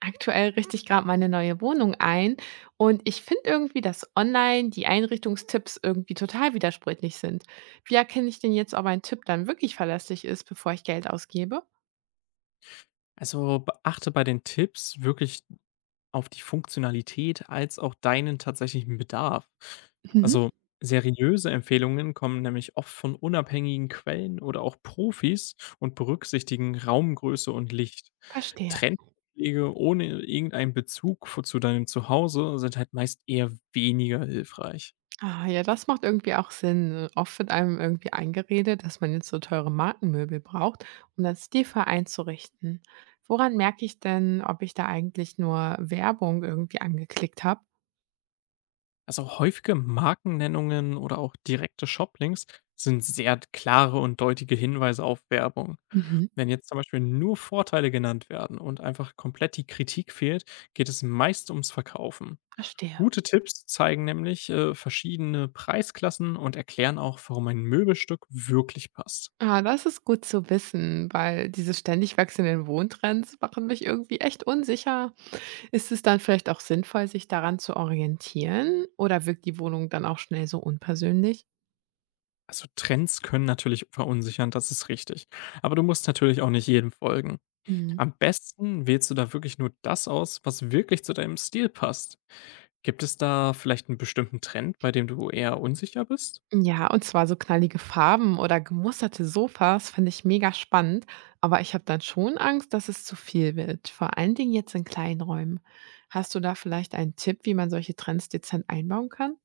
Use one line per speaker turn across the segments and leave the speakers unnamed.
Aktuell richte ich gerade meine neue Wohnung ein und ich finde irgendwie, dass online die Einrichtungstipps irgendwie total widersprüchlich sind. Wie erkenne ich denn jetzt, ob ein Tipp dann wirklich verlässlich ist, bevor ich Geld ausgebe?
Also beachte bei den Tipps wirklich auf die Funktionalität als auch deinen tatsächlichen Bedarf.
Mhm,
Also seriöse Empfehlungen kommen nämlich oft von unabhängigen Quellen oder auch Profis und berücksichtigen Raumgröße und Licht.
verstehe.
Trendpflege ohne irgendeinen Bezug zu deinem Zuhause sind halt meist eher weniger hilfreich.
Ah, ja, das macht irgendwie auch Sinn, ne? Oft wird einem irgendwie eingeredet, dass man jetzt so teure Markenmöbel braucht, um das stilvoll einzurichten. Woran merke ich denn, ob ich da eigentlich nur Werbung irgendwie angeklickt habe?
Also häufige Markennennungen oder auch direkte Shoplinks sind sehr klare und deutliche Hinweise auf Werbung.
Mhm,
Wenn jetzt zum Beispiel nur Vorteile genannt werden und einfach komplett die Kritik fehlt, geht es meist ums Verkaufen.
verstehe.
Gute Tipps zeigen nämlich verschiedene Preisklassen und erklären auch, warum ein Möbelstück wirklich passt.
Ah, das ist gut zu wissen, weil diese ständig wechselnden Wohntrends machen mich irgendwie echt unsicher. Ist es dann vielleicht auch sinnvoll, sich daran zu orientieren? Oder wirkt die Wohnung dann auch schnell so unpersönlich?
Also Trends können natürlich verunsichern, das ist richtig. Aber du musst natürlich auch nicht jedem folgen.
Mhm.
Am besten wählst du da wirklich nur das aus, was wirklich zu deinem Stil passt. Gibt es da vielleicht einen bestimmten Trend, bei dem du eher unsicher bist?
Ja, und zwar so knallige Farben oder gemusterte Sofas finde ich mega spannend, aber ich habe dann schon Angst, dass es zu viel wird, vor allen Dingen jetzt in kleinen Räumen. Hast du da vielleicht einen Tipp, wie man solche Trends dezent einbauen kann?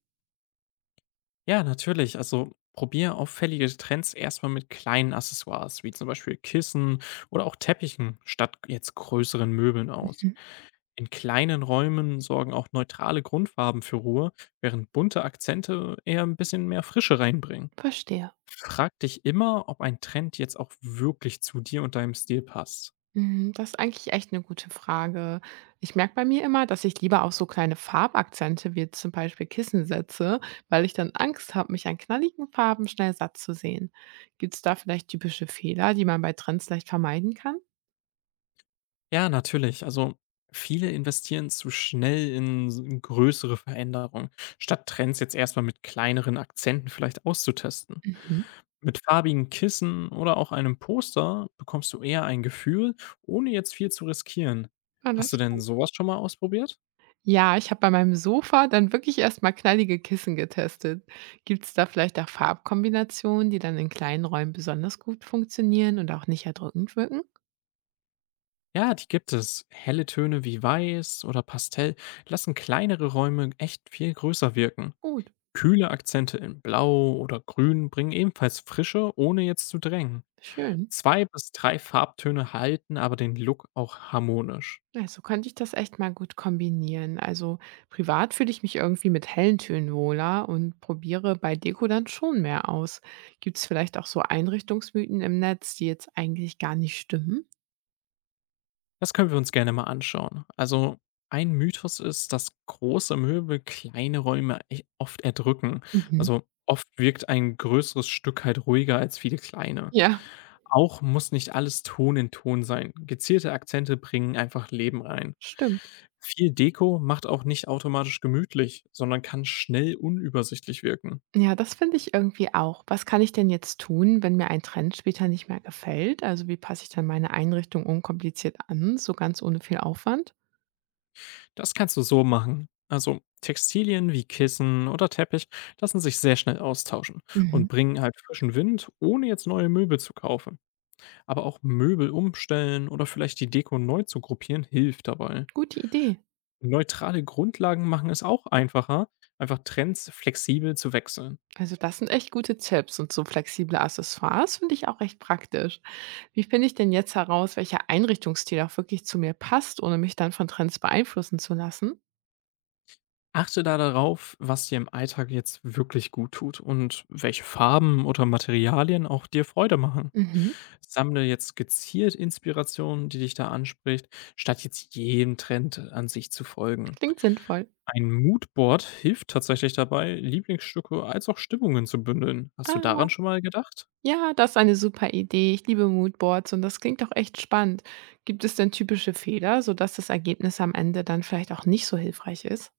Ja, natürlich. Also probier auffällige Trends erstmal mit kleinen Accessoires, wie zum Beispiel Kissen oder auch Teppichen, statt jetzt größeren Möbeln aus.
Mhm.
In kleinen Räumen sorgen auch neutrale Grundfarben für Ruhe, während bunte Akzente eher ein bisschen mehr Frische reinbringen.
Verstehe.
Frag dich immer, ob ein Trend jetzt auch wirklich zu dir und deinem Stil passt.
Mhm, das ist eigentlich echt eine gute Frage. Ich merke bei mir immer, dass ich lieber auf so kleine Farbakzente wie zum Beispiel Kissen setze, weil ich dann Angst habe, mich an knalligen Farben schnell satt zu sehen. Gibt es da vielleicht typische Fehler, die man bei Trends leicht vermeiden kann?
Ja, natürlich. Also viele investieren zu schnell in größere Veränderungen, statt Trends jetzt erstmal mit kleineren Akzenten vielleicht auszutesten.
Mhm.
Mit farbigen Kissen oder auch einem Poster bekommst du eher ein Gefühl, ohne jetzt viel zu riskieren.
Ah, das
Hast du
ist
denn
gut.
sowas schon mal ausprobiert?
Ja, ich habe bei meinem Sofa dann wirklich erst mal knallige Kissen getestet. Gibt es da vielleicht auch Farbkombinationen, die dann in kleinen Räumen besonders gut funktionieren und auch nicht erdrückend wirken?
Ja, die gibt es. Helle Töne wie Weiß oder Pastell lassen kleinere Räume echt viel größer wirken.
Gut,
Kühle Akzente in Blau oder Grün bringen ebenfalls Frische, ohne jetzt zu drängen.
schön.
2 bis 3 Farbtöne halten aber den Look auch harmonisch.
Ja, so könnte ich das echt mal gut kombinieren. Also privat fühle ich mich irgendwie mit hellen Tönen wohler und probiere bei Deko dann schon mehr aus. Gibt es vielleicht auch so Einrichtungsmythen im Netz, die jetzt eigentlich gar nicht stimmen?
Das können wir uns gerne mal anschauen. Also, ein Mythos ist, dass große Möbel kleine Räume echt oft erdrücken.
Mhm.
Also, oft wirkt ein größeres Stück halt ruhiger als viele kleine.
Ja,
Auch muss nicht alles Ton in Ton sein. Gezielte Akzente bringen einfach Leben rein.
stimmt.
Viel Deko macht auch nicht automatisch gemütlich, sondern kann schnell unübersichtlich wirken.
Ja, das finde ich irgendwie auch. Was kann ich denn jetzt tun, wenn mir ein Trend später nicht mehr gefällt? Also wie passe ich dann meine Einrichtung unkompliziert an, so ganz ohne viel Aufwand?
Das kannst du so machen. Also Textilien wie Kissen oder Teppich lassen sich sehr schnell austauschen und
Mhm.
bringen halt frischen Wind, ohne jetzt neue Möbel zu kaufen. Aber auch Möbel umstellen oder vielleicht die Deko neu zu gruppieren hilft dabei.
Gute Idee.
Neutrale Grundlagen machen es auch einfacher, einfach Trends flexibel zu wechseln.
Also das sind echt gute Tipps und so flexible Accessoires finde ich auch recht praktisch. Wie finde ich denn jetzt heraus, welcher Einrichtungsstil auch wirklich zu mir passt, ohne mich dann von Trends beeinflussen zu lassen?
Achte da darauf, was dir im Alltag jetzt wirklich gut tut und welche Farben oder Materialien auch dir Freude machen.
Mhm.
Sammle jetzt gezielt Inspirationen, die dich da anspricht, statt jetzt jedem Trend an sich zu folgen.
Klingt sinnvoll.
Ein Moodboard hilft tatsächlich dabei, Lieblingsstücke als auch Stimmungen zu bündeln. Hast du
Ah,
daran schon mal gedacht?
ja, das ist eine super Idee. Ich liebe Moodboards und das klingt auch echt spannend. Gibt es denn typische Fehler, sodass das Ergebnis am Ende dann vielleicht auch nicht so hilfreich ist?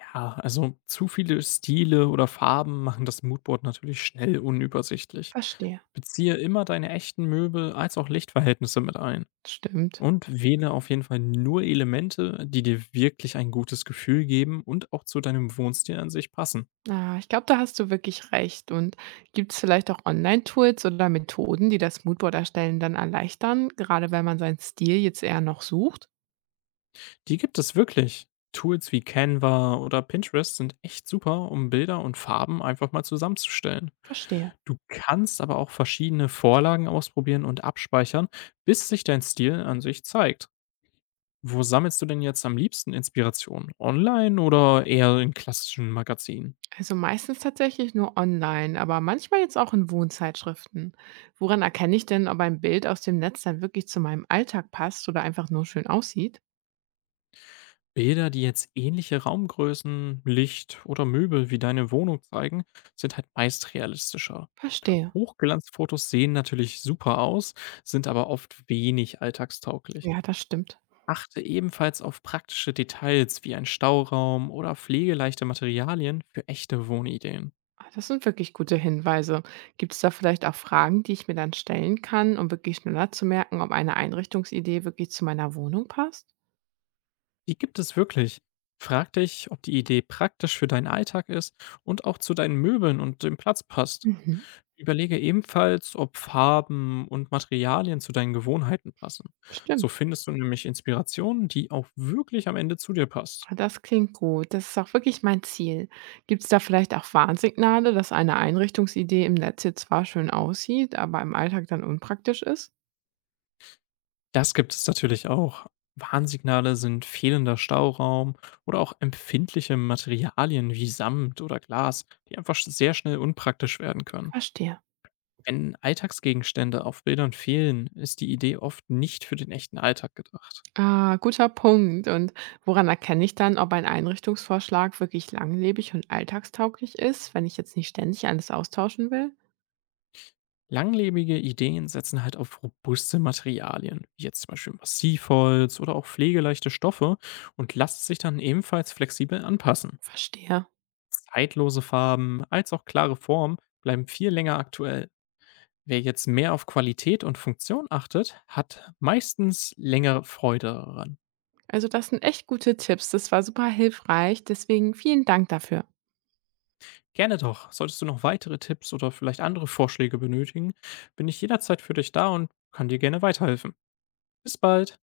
Ja, also zu viele Stile oder Farben machen das Moodboard natürlich schnell unübersichtlich.
Verstehe.
Beziehe immer deine echten Möbel als auch Lichtverhältnisse mit ein.
Stimmt.
Und wähle auf jeden Fall nur Elemente, die dir wirklich ein gutes Gefühl geben und auch zu deinem Wohnstil an sich passen.
Ah, ich glaube, da hast du wirklich recht. Und gibt es vielleicht auch Online-Tools oder Methoden, die das Moodboard erstellen dann erleichtern, gerade wenn man seinen Stil jetzt eher noch sucht?
Die gibt es wirklich. Tools wie Canva oder Pinterest sind echt super, um Bilder und Farben einfach mal zusammenzustellen.
Verstehe.
Du kannst aber auch verschiedene Vorlagen ausprobieren und abspeichern, bis sich dein Stil an sich zeigt. Wo sammelst du denn jetzt am liebsten Inspiration? Online oder eher in klassischen Magazinen?
Also meistens tatsächlich nur online, aber manchmal jetzt auch in Wohnzeitschriften. Woran erkenne ich denn, ob ein Bild aus dem Netz dann wirklich zu meinem Alltag passt oder einfach nur schön aussieht?
Bilder, die jetzt ähnliche Raumgrößen, Licht oder Möbel wie deine Wohnung zeigen, sind halt meist realistischer.
Verstehe.
Hochglanzfotos sehen natürlich super aus, sind aber oft wenig alltagstauglich.
Ja, das stimmt.
Achte ebenfalls auf praktische Details wie ein Stauraum oder pflegeleichte Materialien für echte Wohnideen.
Ah, das sind wirklich gute Hinweise. Gibt es da vielleicht auch Fragen, die ich mir dann stellen kann, um wirklich schneller zu merken, ob eine Einrichtungsidee wirklich zu meiner Wohnung passt?
Die gibt es wirklich. Frag dich, ob die Idee praktisch für deinen Alltag ist und auch zu deinen Möbeln und dem Platz passt.
Mhm.
Überlege ebenfalls, ob Farben und Materialien zu deinen Gewohnheiten passen.
Stimmt.
So findest du nämlich Inspirationen, die auch wirklich am Ende zu dir passt.
Ah, das klingt gut. Das ist auch wirklich mein Ziel. Gibt es da vielleicht auch Warnsignale, dass eine Einrichtungsidee im Netz jetzt zwar schön aussieht, aber im Alltag dann unpraktisch ist?
Das gibt es natürlich auch. Warnsignale sind fehlender Stauraum oder auch empfindliche Materialien wie Samt oder Glas, die einfach sehr schnell unpraktisch werden können.
Verstehe.
Wenn Alltagsgegenstände auf Bildern fehlen, ist die Idee oft nicht für den echten Alltag gedacht.
Ah, guter Punkt. Und woran erkenne ich dann, ob ein Einrichtungsvorschlag wirklich langlebig und alltagstauglich ist, wenn ich jetzt nicht ständig alles austauschen will?
Langlebige Ideen setzen halt auf robuste Materialien, wie jetzt zum Beispiel Massivholz oder auch pflegeleichte Stoffe und lassen sich dann ebenfalls flexibel anpassen.
Verstehe.
Zeitlose Farben als auch klare Formen bleiben viel länger aktuell. Wer jetzt mehr auf Qualität und Funktion achtet, hat meistens längere Freude daran.
Also das sind echt gute Tipps. Das war super hilfreich. Deswegen vielen Dank dafür.
Gerne doch. Solltest du noch weitere Tipps oder vielleicht andere Vorschläge benötigen, bin ich jederzeit für dich da und kann dir gerne weiterhelfen. Bis bald.